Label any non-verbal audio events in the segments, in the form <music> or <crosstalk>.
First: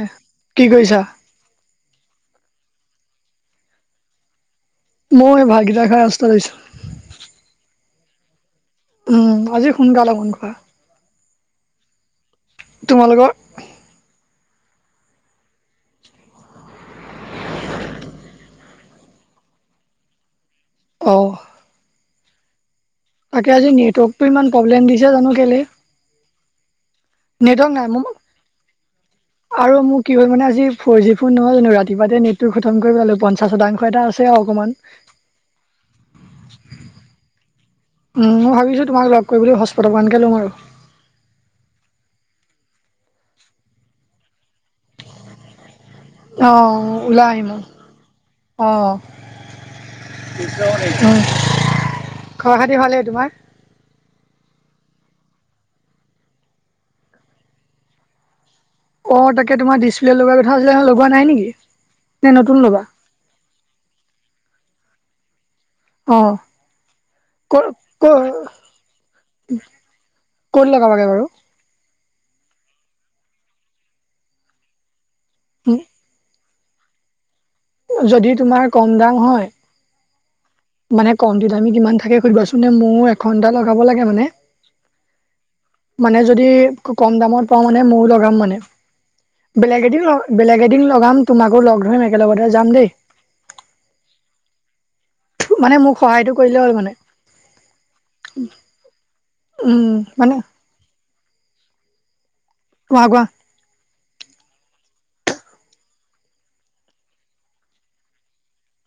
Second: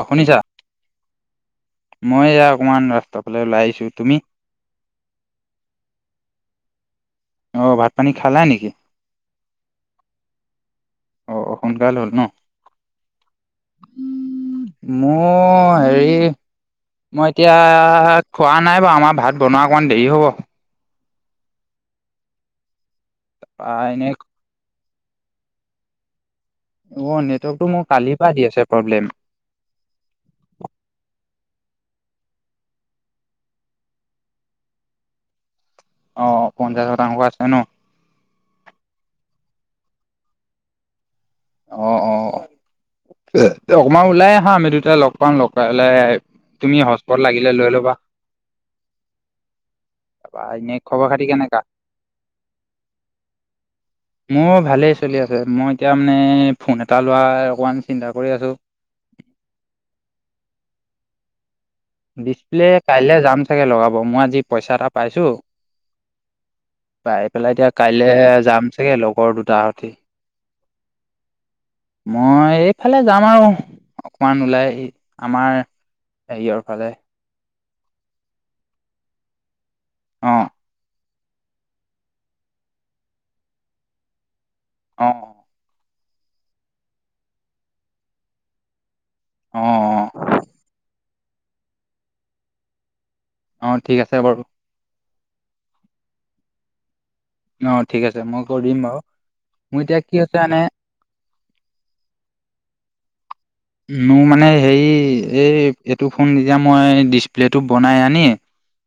অ শুনিছা কি কৰিছা মই এ অকমান ৰাস্তাৰ পালে ওলাই আহিছো তুমি মই ভাতকেইটা খাই আছিলো। অঁ ভাত পানী খালে নেকি? উম আজি সোনক লোন কা অঁ সোনকাল হ'ল ন তোমালোকৰ মোৰ হেৰি মই এতিয়া খোৱা নাই বাৰু আমাৰ ভাত বনোৱা অকণমান দেৰি হ'ব অঁ তাকে আজি এনে নেটৱৰ্কটো ইমান প্ৰব্লেম দিছে জানো কেলৈ অঁ নেটৱৰ্কতটো মোৰ কালিৰ পৰা দি আছে প্ৰব্লেম আৰু মোক কি হ'ল মানে আজি ফৰ জি ফোন নহয় জানো ৰাতি ৰাতিপুৱাই তে নেটটো খতম কৰিব পালো পঞ্চাশ শতাংশ এটা আছে আৰু অকণমান অ পঞ্চাশ শতাংশ আছে ন উম মই ভাবিছো তোমাক লগ কৰিবলৈ সচ অলপানকৈ লম আৰু এ অকমান ওলাই আহা আমি দুটাই লগ পাম লগাই তুমি সজ অ', পত ওলাই আহিম লাগিলে অ', লৈ ল'বা অ', তাৰপৰা এনেই খবৰ উম, খাতি কেনেকুৱা খবৰ খাতি ভালেই তোমাৰ? মোৰ ভালেই চলি আছে মই এতিয়া মানে ফোন এটা লোৱাৰ অকণমান চিন্তা কৰি আছোঁ অ তাকে তোমাৰ ডিছপ্লে লগোৱা কথা আছিলে ন লগোৱা নাই নেকি নে নতুন ডিচপ্লে ল'বা? কাইলে যাম চাগে লগাব মই আজি পইচা এটা পাইছো অঁ পাই পেলাই এতিয়া কাইলৈ যাম চাগে লগৰ দুটাহতে ক'ত লগাবাগে বাৰু? মই ইফালে যাম আৰু অকমান ওলাই আমাৰ হেৰিয়ৰ ফালে যদি তোমাৰ কম দাম হয় অঁ মানে কম দিত আমি কিমান থাকে সুধিবাচোন নে ময় এঘন্টা লগাব লাগে মানে অঁ মানে যদি কম দামত পাওঁ মানে ময় লগাম মানে অ অ বেলেগ এদিন বেলেগ এদিন লগাম তোমাকো লগ ধৰিম একেলগতেহ যাম দেই অঁ ঠিক আছে বাৰু মানে মোক সহায়টো কৰিলে হ'ল মানে অঁ ঠিক আছে মই কৰি দিম বাৰু মোৰ উম এতিয়া কি মানে হৈছে এনে কোৱা কোৱা। মোৰ মানে হেৰি এই এইটো ফোন এতিয়া মই ডিচপ্লেটো বনাই আনি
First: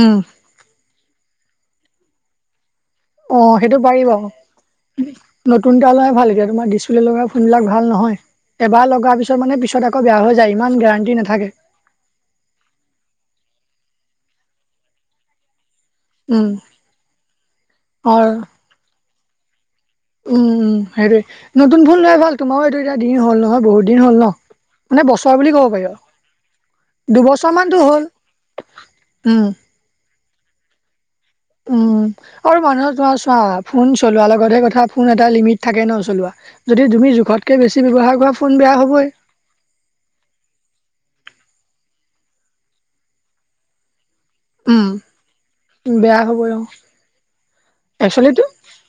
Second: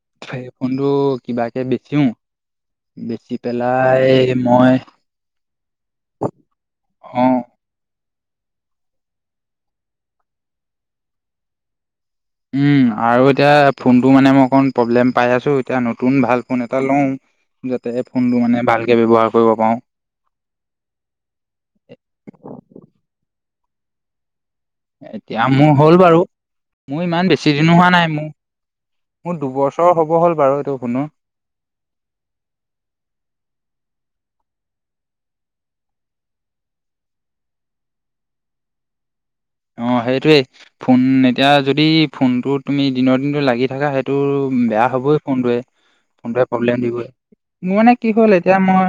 উম সেইফোনটো কিবাকে বেচিও বেচি অঁ সেইটো পেলাই পাৰিব মই নতুন এটা লাই ভালকে তোমাৰ ডিচপ্লে অ লগাই ফোন বিলাক ভাল নহয় এবাৰ লগাৰ পিছত মানে পিছত আকৌ বেয়া হৈ যায় ইমান গেৰাণ্টি নাথাকে উম আৰু এতিয়া ফোনটো মানে মই অকণ প্ৰব্লেম পাই আছো এতিয়া নতুন ভাল উম ফোন এটা লও যাতে অ ফোনটো মানে ভালকে ব্যয়ৱহাৰ কৰিব পাৰো উম উম সেইটোৱে নতুন ফোন লৈ ভাল তোমাৰো এইটো এতিয়া দিন হ'ল নহয় বহুত দিন হ'ল ন মানে এতিয়া বছোৱা বুলি মোৰ ক'ব পাৰি হ'ল আৰু বাৰু মোৰ ইমান দুবছৰ বেছিদিনো মানতো হোৱা হ'ল নাই মোৰ-মোৰ উম দুবছৰ হব হ'ল বাৰু এইটো শুনো উম আৰু মানুহৰ তোমাৰ চোৱা ফোন চলোৱা লগতহে কথা ফোন এটা লিমিট থাকে ন চলোৱা যদি তুমি জোখতকে বেছি ব্যৱহাৰ কৰা ফোন বেয়া হ'বই। অ সেইটোৱেই ফোন এতিয়া যদি ফোনটো তুমি দিনৰ দিনতটো লাগি থাকা হয়। টো উম বেয়া হবই ফোনটোৱে বেয়া ফোন হ'বই অ প্ৰব্লেম দিব মোৰ মানে কি হল একচুৱেলিটো এতিয়া মই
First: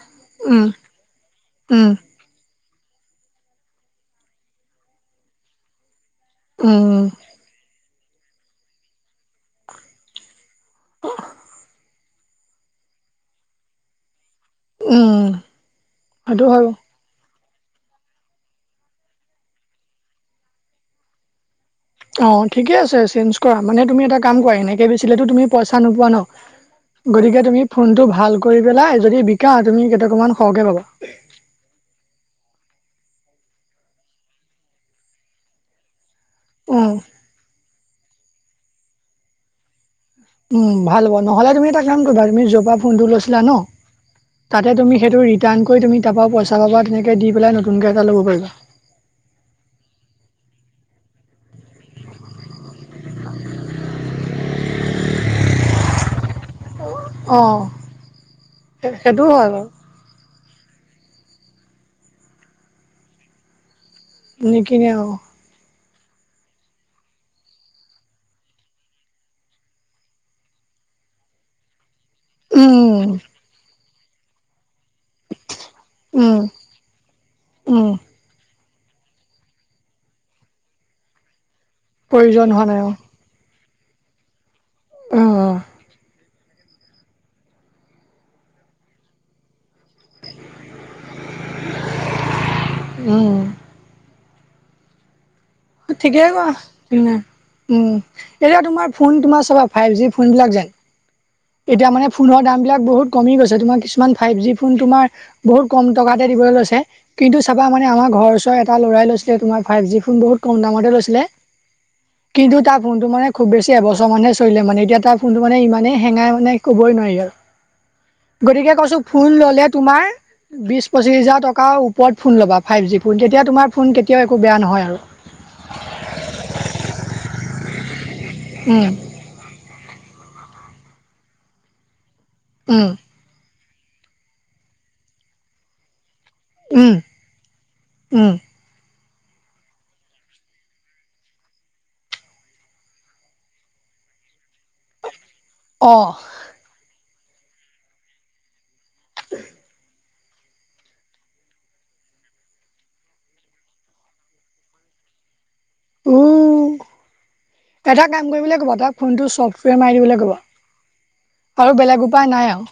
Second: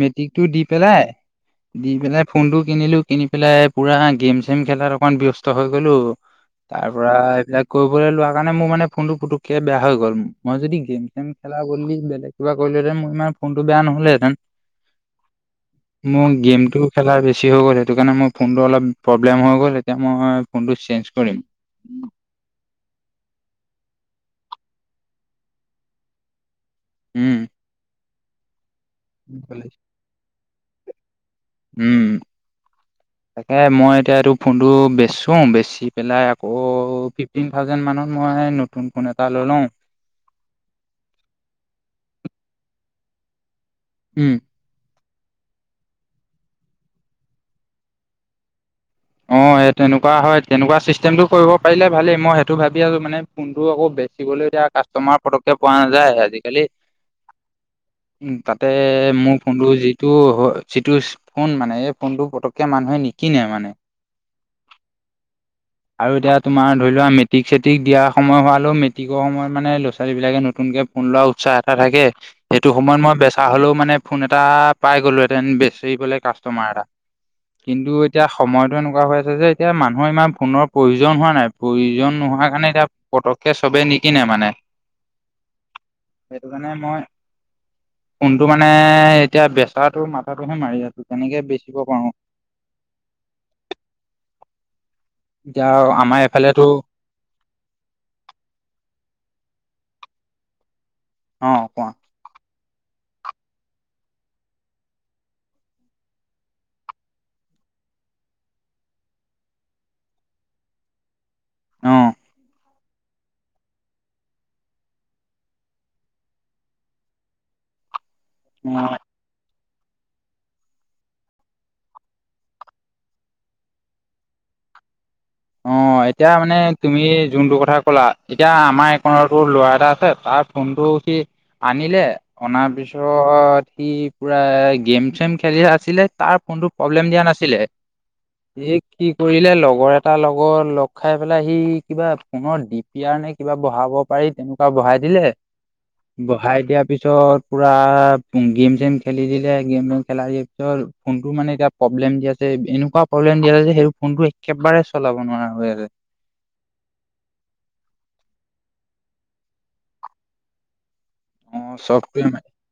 মেট্ৰিকটো দি উম পেলাই, উম দি পেলাই ফোনটো কিনিলো কিনি পেলাই পুৰা গেম-চেম খেলাত অকনমান ব্যস্ত হৈ গলো তাৰ উম পৰা এইবিলাক কৰিবলৈ লোৱা কাৰণে মোৰ মানে ফোনটো পুটকে বেয়া হৈ গ'ল মই যদি গেম-চেম খেলা বদলি বেলেগ কিবা কৰিলেহেঁতেন মই ইমান ফোনটো বেয়া নহলেহেঁতেন? উম <inaudible> মোৰ সেইটো হয় বাৰু। গেমটো খেলাৰ বেছি হৈ গ'ল সেইটো কাৰণে মোৰ ফোনটো অলপ প্ৰব্লেম হৈ গ'ল এতিয়া মই ফোনটো চেঞ্জ কৰিম। অ ঠিকে আছে চেঞ্জ কৰা মানে তুমি এটা কাম কৰা এনেকে বেচিলেতো তুমি পইচা নোপোৱা ন গতিকে উম, তুমি ফোনটো ভাল কৰি পেলাই যদি বিকা তুমি কেইটকামান সহকে পাবা। উম তাকে মই এতিয়া এইটো ফোনটো বেচো বেছি পেলাই আকৌ উম ফিফটিন থাউজেণ্ড মানৰ মই নতুন ফোন এটা ললো উম ভাল হ'ব নহ'লে তুমি এটা কিমান কৰিবা তুমি জপা ফোনটো লৈছিলা ন উম। তাতে তুমি সেইটো ৰিটাৰ্ণ কৰি তুমি তাৰপৰা পইচা পাবা তেনেকে দি পেলাই নতুনকে এটা ল'ব পাৰা অ এই তেনেকুৱা হয় তেনেকুৱা চিষ্টেমটো কৰিব পাৰিলে ভালেই মই সেইটো ভাবি আছো মানে ফোনটো আকৌ বেচিবলৈ এতিয়া কাষ্টমাৰ পতকে পোৱা নাযায় আজি দিলি অ' তাতে সেইটো মোৰ হয় বাৰু ফোনটো যিটো-যিটো ফোন মানে এই ফোনটো পতককে মানুহে নিকিনে মানে নিকিনে অঁ আৰু এতিয়া তোমাৰ ধৰি লোৱা মেট্ৰিক-চেট্ৰিক দিয়া সময় হোৱালো মেট্ৰিকৰ সময়ত মানে ল'ৰা-ছোৱালীবিলাকে নতুন কে ফোন লোৱা উৎসাহ এটা থাকে সেইটো উম, সময়ত মই বেচা হলেও মানে ফোন এটা পাই গ'লোহেঁতেন বেচি পলে উম, কাষ্টমাৰ এটা উম। কিন্তু এতিয়া সময়ত এনেকুৱা হৈ আছে যে এতিয়া মানুহৰ ইমান ফোনৰ প্ৰয়োজন হোৱা নাই প্ৰয়োজন নোহোৱা হোৱা কাৰণে নাই এতিয়া পত চবে নিকনে মানে- আহ অঁ সেইটো কাৰণে মই কোনটো মানে এতিয়া ব্যস্ত মথাাতটো মাথাটোহে মাৰি আছো কেনেকে বেচিব পাৰো উম, এতিয়া আমাৰ ঠিকে কোৱা এইফালেতো উম এতিয়া তোমাৰ ফোন তোমাৰ চবা ফাইভ জি ফোনবিলাক যেন অ কোৱা এতিয়া মানে ফোন দামবিলাক বহুত কমি গৈছে তোমাৰ কিছুমান ফাইভ জি ফোন তুমাৰ বহুত কম টকা দিবলৈ লৈছে কিন্তু চাবা আমাৰ মানে আমাৰ ঘৰৰ এটা ল'ৰাই লৈছিলে তোমাৰ ফাইভ জি ফোন বহুত কম দামতে লৈছিলে অ কিন্তু তাৰ ফোনটো মানে খুব বেছি এবছৰ মানহে চলিলে মানে এতিয়া তাৰ ফোনটো মানে ইমানেই হেঙাই মানে ক'বই নোৱাৰি আৰু অ গতিকে কৈছো ফোন ললে তোমাৰ বিশ পঁচিশ হাজাৰ টকাৰ ওপৰত ফোন ল'বা ফাইভ জি ফোন তেতিয়া তোমাৰ ফোন কেতিয়াও একো বেয়া নহয়। নহয় আৰু অ এতিয়া মানে তুমি যোনটো কথা ক'লা এতিয়া আমাৰ উম এইকনটো ল'ৰা এটা আছে তাৰ ফোনটো সি আনিলে অনা উম পিছত সি পুৰা গেম-চেম খেলি আছিলে তাৰ কোনটো উম প্ৰব্লেম দিয়া নাছিলে উম সি কি কৰিলে লগৰ এটা এটাৰ লগত লগ খাই পেলাই সি কিবা পুনৰ দিপিয়াৰ নে কিবা বঢ়াব পাৰি তেনেকুৱা বহাই দিলে অ বহাই দিয়াৰ পিছত পুৰা গেম-চেম খেলি দিলে গেম খেলা পিছত ফোনটো মানে এতিয়া প্ৰব্লেম দিয়া আছে এনেকুৱা প্ৰব্লেম দি আছে যে সেইটো ফোনটো একেবাৰে চলাব নোৱাৰা হৈ আছে উম! এটা কাম কৰিবলৈ ক'বা তাক ফোনটো ছফ্টৱেৰ মাৰি দিবলৈ ক'বা। অ আৰু বেলেগ চফ্টৱেৰ উপায় মানে নাই আৰু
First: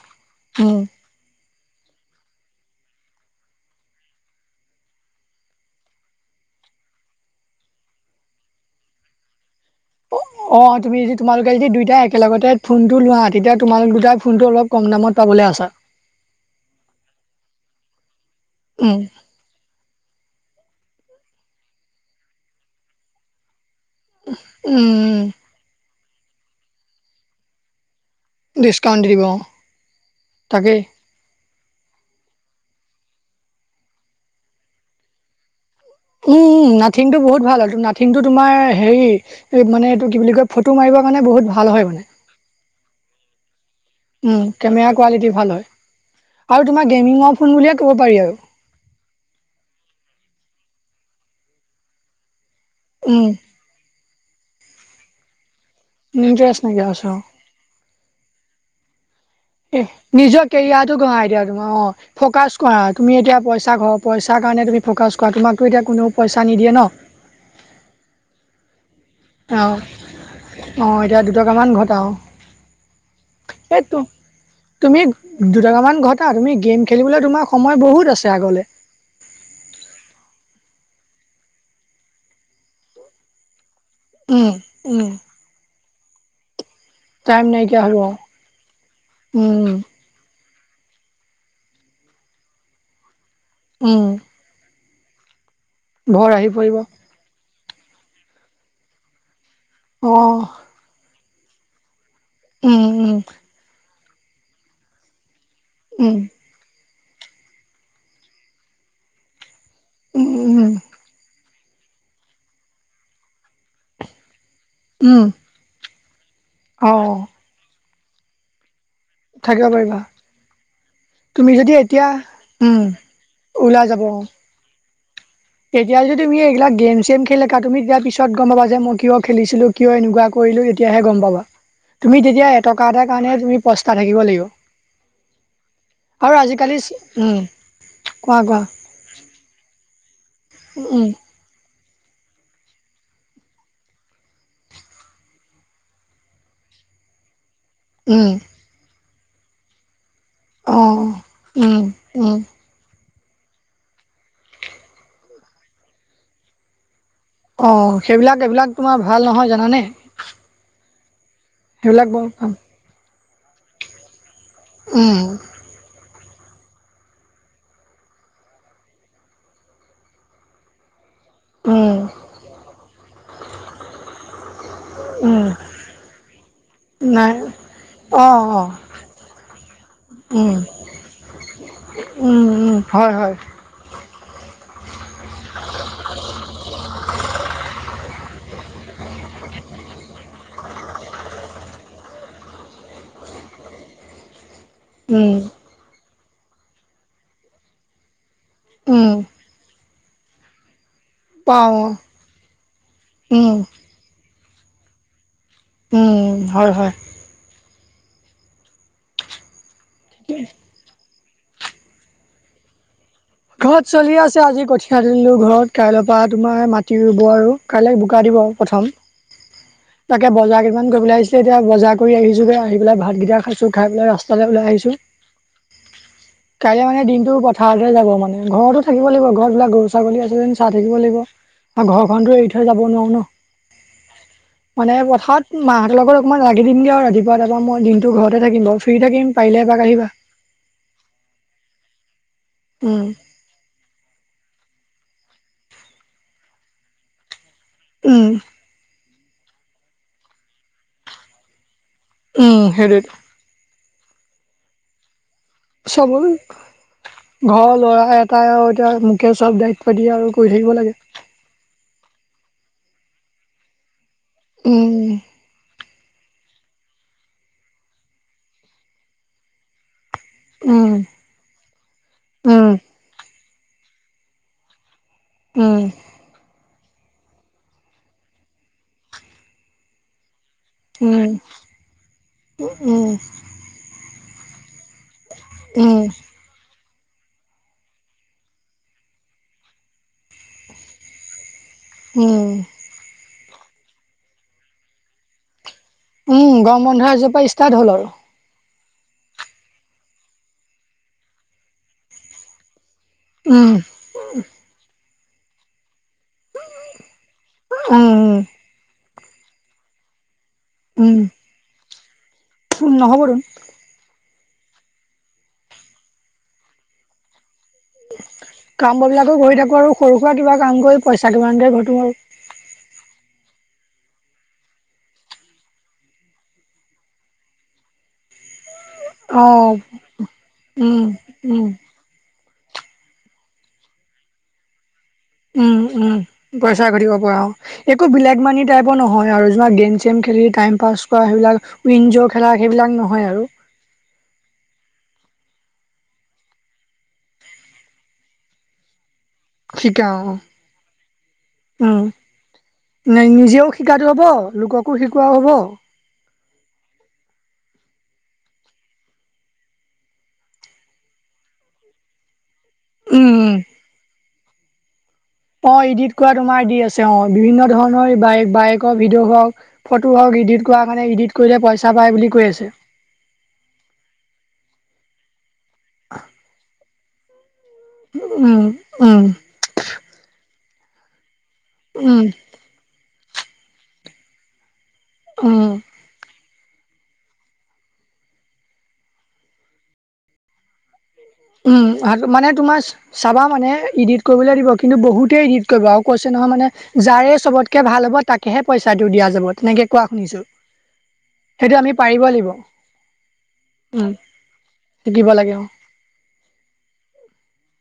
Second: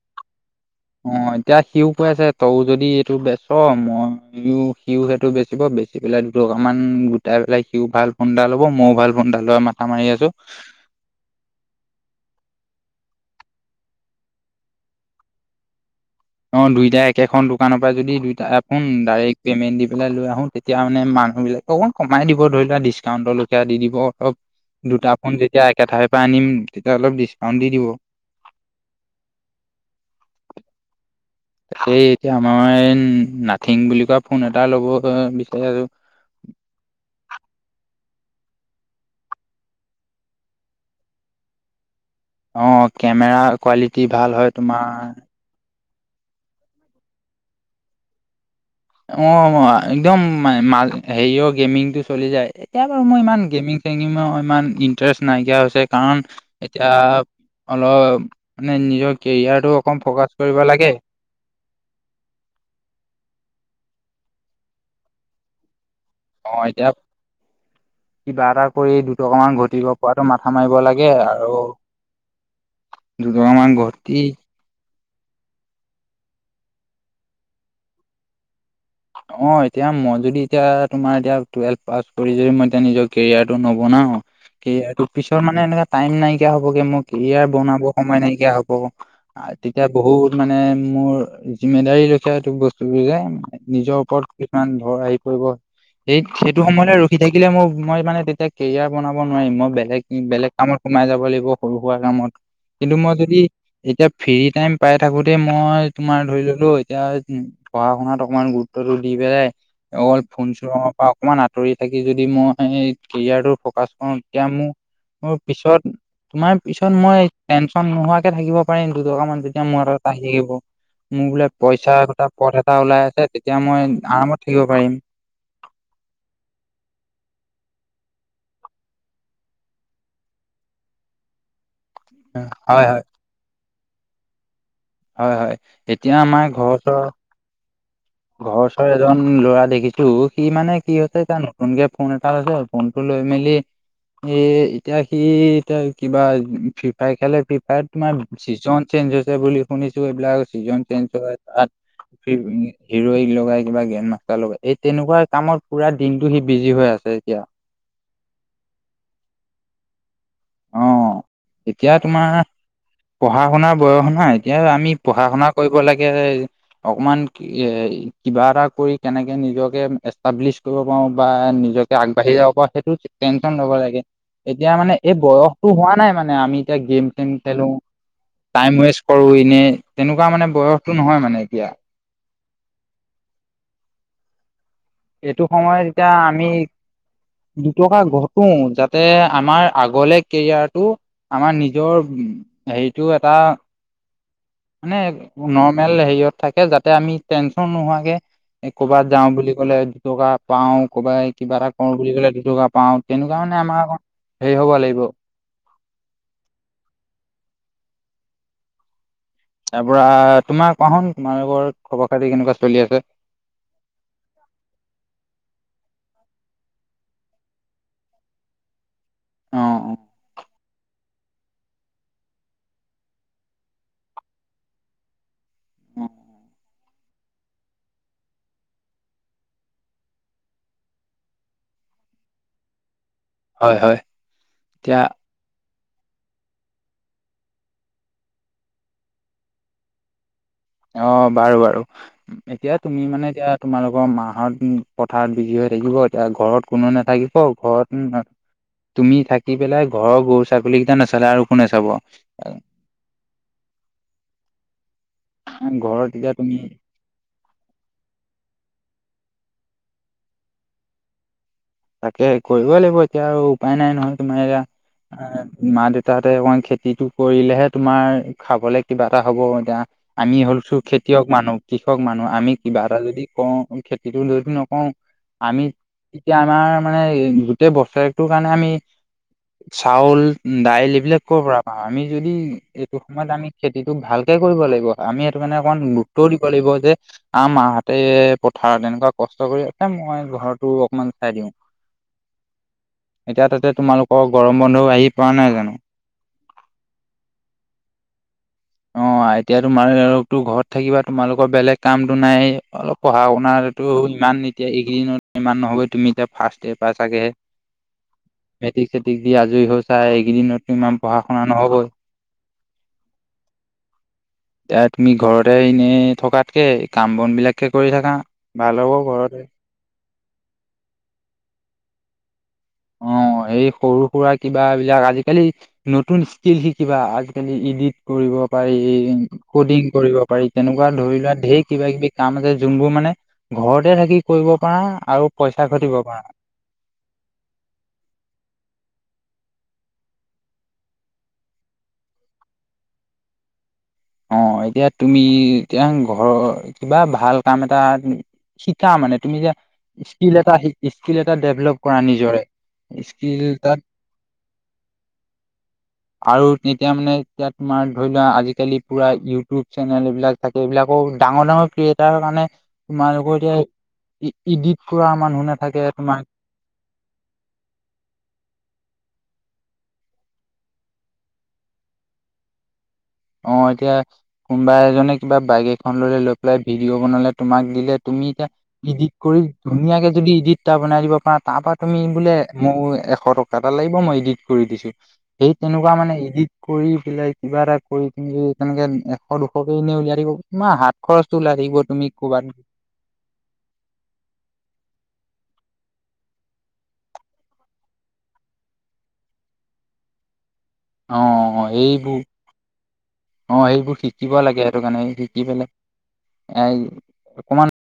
উম অ এতিয়া সিও কৈ আছে তই যদি এইটো বেচ মইো সিও সেইটো বেচিব বেচি পেলাই দুটো লগান গোটাই পেলাই সিও ভাল ফোন এটা ল'ব মইো ভাল ফোন এটা লোৱা মাত অ অ তুমি যদি তোমালোকে যদি দুইটাই একেলগতে ফোনটো লোৱা তেতিয়া তোমালোক দুটাই ফোনতটো অলপ কম দামত পাবলৈ আছা অ দুইটা একেখন দোকানৰ পৰা যদি দুইটান উম ডাইৰেক্ট পেমেণ্ট দি পেলাই লৈ আহো তে এতিয়া মানে মানুহবিলাকে অকণ কমাই দিব ধৰি লোৱাক ডিছকাউণ্টৰলৈকে দি দিব অলপ দুটা উম ফোন যেতিয়া একে ঠাইৰ পৰা আনিম তেতিয়া অলপ ডিচ্কাউন্ট দি দিব ডিছকাউণ্ট দিব তাকেই তাক এতিয়া আমাৰ এই নাথিং বুলি কোৱা ফোন এটা ল'ব বিচাৰে আৰু উম নাথিং টো বহুত ভাল আৰু না থিংটো তোমাৰ হেৰি এই মানে এইটো কি বুলি কয় ফটো মাৰিবৰ কাৰণে বহুত ভাল হয় মানে অ কেমেৰা কোৱালিটি ভাল উম, হয় কেমেৰা তোমাৰ কোৱালিটি ভাল হয়। আৰু তোমাৰ গেমিঙৰ ফোন বুলিয়ে ক'ব পাৰি আৰু অ একদম ম হেৰিৰ গেমিং টো চলি যায় এতিয়া বাৰু মোৰ উম, ইমান গেমিং চেমিং মৰ ইণ্টাৰেষ্ট নাইকিয়া হৈছে কাৰণ ইণ্টাৰেষ্ট নাইকিয়া এতিয়া হৈছে অ'। অলপ মানে নিজৰ কেৰিয়াৰটো এ অকণ ফ'কাচ নিজৰ কৰিব লাগে। কেৰিয়াৰটো ঘ এতিয়া তোমাৰ অ ফকাচ কৰা তুমি এতিয়া পইচা ঘ পইচাৰ কাৰণে তুমি ফকাছ কৰা তোমাকো এতিয়া কোনো অ এতিয়া কিবা এটা কৰি দু অকমান অ', ঘটিব পৰাতটো মাথা মাৰিব অ', লাগে এতিয়া আৰু দুটকামান ঘটাও, দুটক মান ঘৰ্তি দুটাক মান ঘটা তুমি গেম খেলিবলৈ তোমাৰ সময় বহুত আছে আগলৈ অ এতিয়া মই যদি এতিয়া তুমাৰ এতিয়া টুৱেলভ পাছ কৰি য মই এতিয়া নিজৰ কেৰিয়াৰটো ন বনা উম, উম, পিছৰ মানে এনেকা টাইম নাইকিয়া হ'ব হে মোৰ টাইম কেৰিয়াৰ বনাব নাইকিয়া হ'ব, সময় নাইকিয়া হ'ব উম। তেতিয়া বহুত মানে মোৰ জিম্মেদাৰি লখিয়া এইটো বস্তুোৰ যে নিজৰ উম, ওপৰত কিছুমান ঘৰ হেৰি কৰিব সেই ভৰ আহি সেইটো পৰিব সময়তে ৰখি থাকিলে মোৰ মই মানে তেতিয়া কেৰিয়াৰ বনাব নোৱাৰিম মই বেলেগ অ', বেলেগ কামত সোমাই যাব লাগিব সৰু সুৰা কামত কিন্তু মই উম, উম, যদি এতিয়া ফ্ৰী টাইম পাই থাকোতে মই উম, তোমাৰ ধৰি ললো এতিয়া পঢ়া শুনাত অকণমান গুৰুত্বটো দি পেলাই অকল উম, ফোন চৰ উম, পৰা অকণমান আঁতৰি থাকি যদি মই সেই কেৰিয়াৰটো ফকাচ কৰো তেতিয়া উম, মোৰ পিছত তোমাৰ পিছত অ', মই টেনশ্যন নোহোৱাকে থাকিব প দুটকা মান থাকিব যেতিয়া মোৰ পাৰিবা আহি থাকিব মোৰ বোলে তুমি যদি পইচা এতিয়া দুটা পথ এটা উম, ওলাই আছে তেতিয়া মই ওলাই যাব আৰামত থাকিব পাৰিম এতিয়া যদি তুমি এইগিলাক গেম চেম খেলা তুমি তেতিয়া পিছত গম পাবা যে মই কিয় খেলিছিলো কিয় এনেকুৱা কৰি <inaudible> হয় হয় হয় হয় এতিয়া আৰু আমাৰ ঘৰ আজিকালি ওচৰৰ উম কোৱা ঘৰৰ কোৱা ওচৰৰ এজন ল'ৰা দেখিছো সি মানে কি উম, হৈছে তাৰ নতুনকে ফোন এটা লৈছে ফোনটো লৈ মেলি এ এতিয়া সি এতিয়া কিবা ফ্ৰী ফায় খেলে তাৰ তোমাৰ উম, ছিজন চেঞ্জ হৈছে বুলি শুনিচো এইবিলাক চিজন অ', চেঞ্জ হয় তাত উম, উম, হিৰইক লগাই কিবা গ্ৰেণ্ড মাষ্টাৰ লগাই এই তেনেকুৱা কামত পুৰা দিনটো সি বিজি হৈ আছে। এতিয়া অ সেইবিলাক এইবিলাক তোমাৰ ভাল নহয় জানা নে? অ এতিয়া বৰ তোমাৰ পঢ়া শুনাৰ বয়স নাই এতিয়া আমি উম, পঢ়া শুনা কৰিব লাগে। অকমান এ কিবা এটা কৰি কেনেকে নিজকে এষ্টাব্লিছ কৰিব পাৰো বা উম, নিজকে আগবাঢ়ি যাব পৰা সেইটো টেনচন ল'ব লাগে। এতিয়া মানে এই উম। বয়সতটো হোৱা নাই মানে আমি এতিয়া গেম ছেম নাই খেলো। অ অ টাইম ৱেষ্ট কৰো এনে তেনেকুৱা মানে উম বয়সটো নহয় মানে এতিয়া। হয় হয়। এইটো সময়ত এতিয়া আমি দুটকা ঘটো যাতে আমাৰ আগলে কেৰিয়াৰটো আমাৰ নিজৰ উ হেৰিটো এটা <inaudible> মানে উম নৰ্মেল হেৰিয়ত থাকে যাতে আমি টেনচন নোহোৱাকে উম কৰ'বাত যাও বুলি। ক'লে দুটকা পাও ক'বাই কিবা এটা পাওঁ কৰো বুলি ক'লে দুটকা পাও তেনেকুৱা উম মানে আমাৰ হেৰি হ'ব লাগিব হয় হয়। তাৰ পৰা তোমাৰ কোৱা শোন তোমাৰোকৰ খবৰ খাতি কেনেকুৱা চলি আছে? ঘৰত চলি আছে আজি কঠিয় দিলো, ঘৰত কাইলৈ তোমাৰ মাটি ৰুব আৰু কাইলৈ বোকা দিব প্ৰথম। অ অ তাকে বজাৰ কেইমান কৰিবলে আহিছিলো। এতিয়া বজাৰ কৰি আহিছোগে আহি পেলাই ভাতকেইটা খাইছো খাই পেলাই ৰাস্তালৈ ওলাই আহিছো অ কাইলৈ মানে দিনটো পথাৰতে যাব মানে ঘৰতো থাকিব লাগিব, ঘৰত বিলাক গৰু ছাগলী আছে যেন চাই থাকিব লাগিব। আৰু ঘৰখনতো এৰি থৈ যাব নোৱাৰো ন। হয় হয় মানে এতিয়া পথাৰত মাহঁতৰ লগত অকণমান লাগি দিম দিয়া আৰু ৰাতিপুৱা তাৰপা মই দিনতটো ঘৰতে থাকি বাৰ ফ্ৰী থাকিম পাৰিলে এপাক আহিবা। অ বাৰু বাৰু এতিয়া তুমি উম মানে এতিয়া তোমালোকৰ মাহত পথাৰত বিকি হৈ থাকিব এতিয়া ঘৰত কোনু নাথাকিব ঘৰত উম তুমি থাকি পেলাই ঘৰৰ গৰু ছাগলী কেইটা নচালা আৰু কোনে চাব। উম হেইটোয়েই। চব ঘৰত হ'ল, এতিয়া তুমি ঘৰৰ ল'ৰা এটাই আৰু এতিয়া মোকে চব দায়িত্ব দি আৰু কৰি থাকিব লাগে। তাকে কৰিব লাগিব এতিয়া আৰু উপায় নাই নহয় তোমাৰ এতিয়া উম মা দেউতা তাহতে অকণ খেতিটো কৰিলেহে তোমাৰ খাবলে কিবা এটা হব এতিয়া আমি হ'লছো উম খেতিয়ক মানুহ কৃষক মানুহ আমি উম কিবা এটা যদি কওঁ খেতিতো য নকওঁ আমি উম এতিয়া আমাৰ মানে গোটেই বছৰেটোৰ কাৰণে আমি চাউল দাইল এইবিলাক উম ক'ৰ পৰা পাওঁ আমি যদি এইটো উম সময়ত আমি খেতিটো ভালকে কৰিব লাগিব। আমি এইেইটো মানে অকণমান উম গুৰুত্বও দিব লাগিব যে আ মাৰ হাতে পথাৰ তেনেকুৱা কষ্ট কৰি আছে মই ঘৰটো অকমান চাই দিওঁ। উম। এতিয়া তাতে তোমালোকৰ গৰম বন্ধও আহি পোৱা নাই জানো? উম গম বন্ধ আজি পৰা ষ্টাৰ্ট হ'ল আৰু। অ এতিয়া তোমাৰ তো ঘৰত থাকিবা তোমালোকৰ বেলেগ কামো নাই অলপ পঢ়া উম শুনাতো ইমান এতিয়া এইকেইদিনত ইমান নহব তুমি এতিয়া ফাৰ্ষ্ট ইয়েৰ পাইছাগেহে উম মেট্ৰিক চেট্ৰিক দি আজৰি হৈ চাই এইকেইদিনত ইমান পঢ়া শুনা নহবই নহ'ব ত এয়া তুমি ঘৰতে এনেই থকাতকে কাম বন বিলাক এনেকে কৰি থাকা ভাল কাম হ'ব বনবিলাকো ঘৰতে কৰি থাকো আৰু সৰু সুৰা কিবা কাম কৰি পইচা কিমান এটা ঘটো আৰু অ এই সৰু সুৰা কিবা বিলাক আজিকালি নতুন স্কিল শিকিবা আজিকালি ইডিট কৰিব তাৰপা এই অ পুডিং কৰিব পাৰি তেনেকোছেৱা উম ধৰি লোৱা ধেৰ উম কিবা কিবি কাম আ যোনবোৰ মানে ঘৰতে থাকি কৰিব পৰা উম উম পইচা ঘটিব পৰা অ একো ব্লেক মানি টাইপৰ নহয় আৰু যোমাক গেম চেম খেলি টাইম পাছ কৰা সেইবিলাক উইনজ' খেলা সেইবিলাক নহয় আৰু। অ এতিয়া তুমি, এতিয়া ঘৰৰ কিবা ভাল কাম এটা। শিকা মানে তুমি যে শিকা স্কিল অ', এটা স্কিল এটা ডেভেলপ কৰা নিজৰে। নাই স্কিল নিজেও তাত শিকাটো হব লোককো শিকোৱাও হ'ব। আৰু এতিয়া মানে এতিয়া তোমাৰ ধৰি লোৱা আজিকালি পুৰা ইউটিউব চেনেল এইবিলাক থাকে। এইবিলাকো ডাঙৰ ডাঙৰ ক্ৰিয়েটাৰৰ কাৰণে উম, তোমালোকৰ উম, এতিয়া ইডিত। অ ইডিট কৰা তোমাৰ আইদিৰ আছে অ। বিভিন্ন ধৰণৰ বাই বাইকৰ ভিডিঅ' হওক, ফটো হওক ইডিট কৰা কাৰণে ইডিট কৰিলে পইচা পায় বুলি কৈ আছে। অ এতিয়া কোনোবা এজনে কিবা বাইক এখন লৈ, লৈ পেলাই ভিডিঅ' বনালে। তোমাক দিলে তুমি এতিয়া উম, ইডিট উম, কৰি ধুনীয়াকে যদি ইডিট এটা বনাই দিব পাৰাতাত তাৰ পৰা তুমি উম, বোলে মোৰ এশ টকা এটা লাগিব মই ইডিত কৰি দিছো। সেই উম। তেনেকোৱা মানে ইডিট কৰি পেলাই কিবা এটা কৰি পিনি তেনেকে এশ, দুশকেই এনে উলিয়াই দিব। তোমাৰ হাত খৰচটো ওলাই থাকিব উম তুমি ক'ৰবাত মানে তোমাৰ চাবা মানে ইডিট কৰিবলৈ দিব। কিন্তু বহুতে ইডিত কৰিব আৰু কৈছে নহয় মানে যাৰে চবতকে ভাল হ'ব তাকেহে পইচাটো দিয়া যাব। তেনেকে কোৱা শুনিছো। অ', অ', সেইটো আমি এইবোৰ পাৰিব লাগিব। অ সেইবোৰ উম শিকিব লাগে সেইটো কাৰণে শিকিব শিকি লাগে অ পেলাই এই অকমান।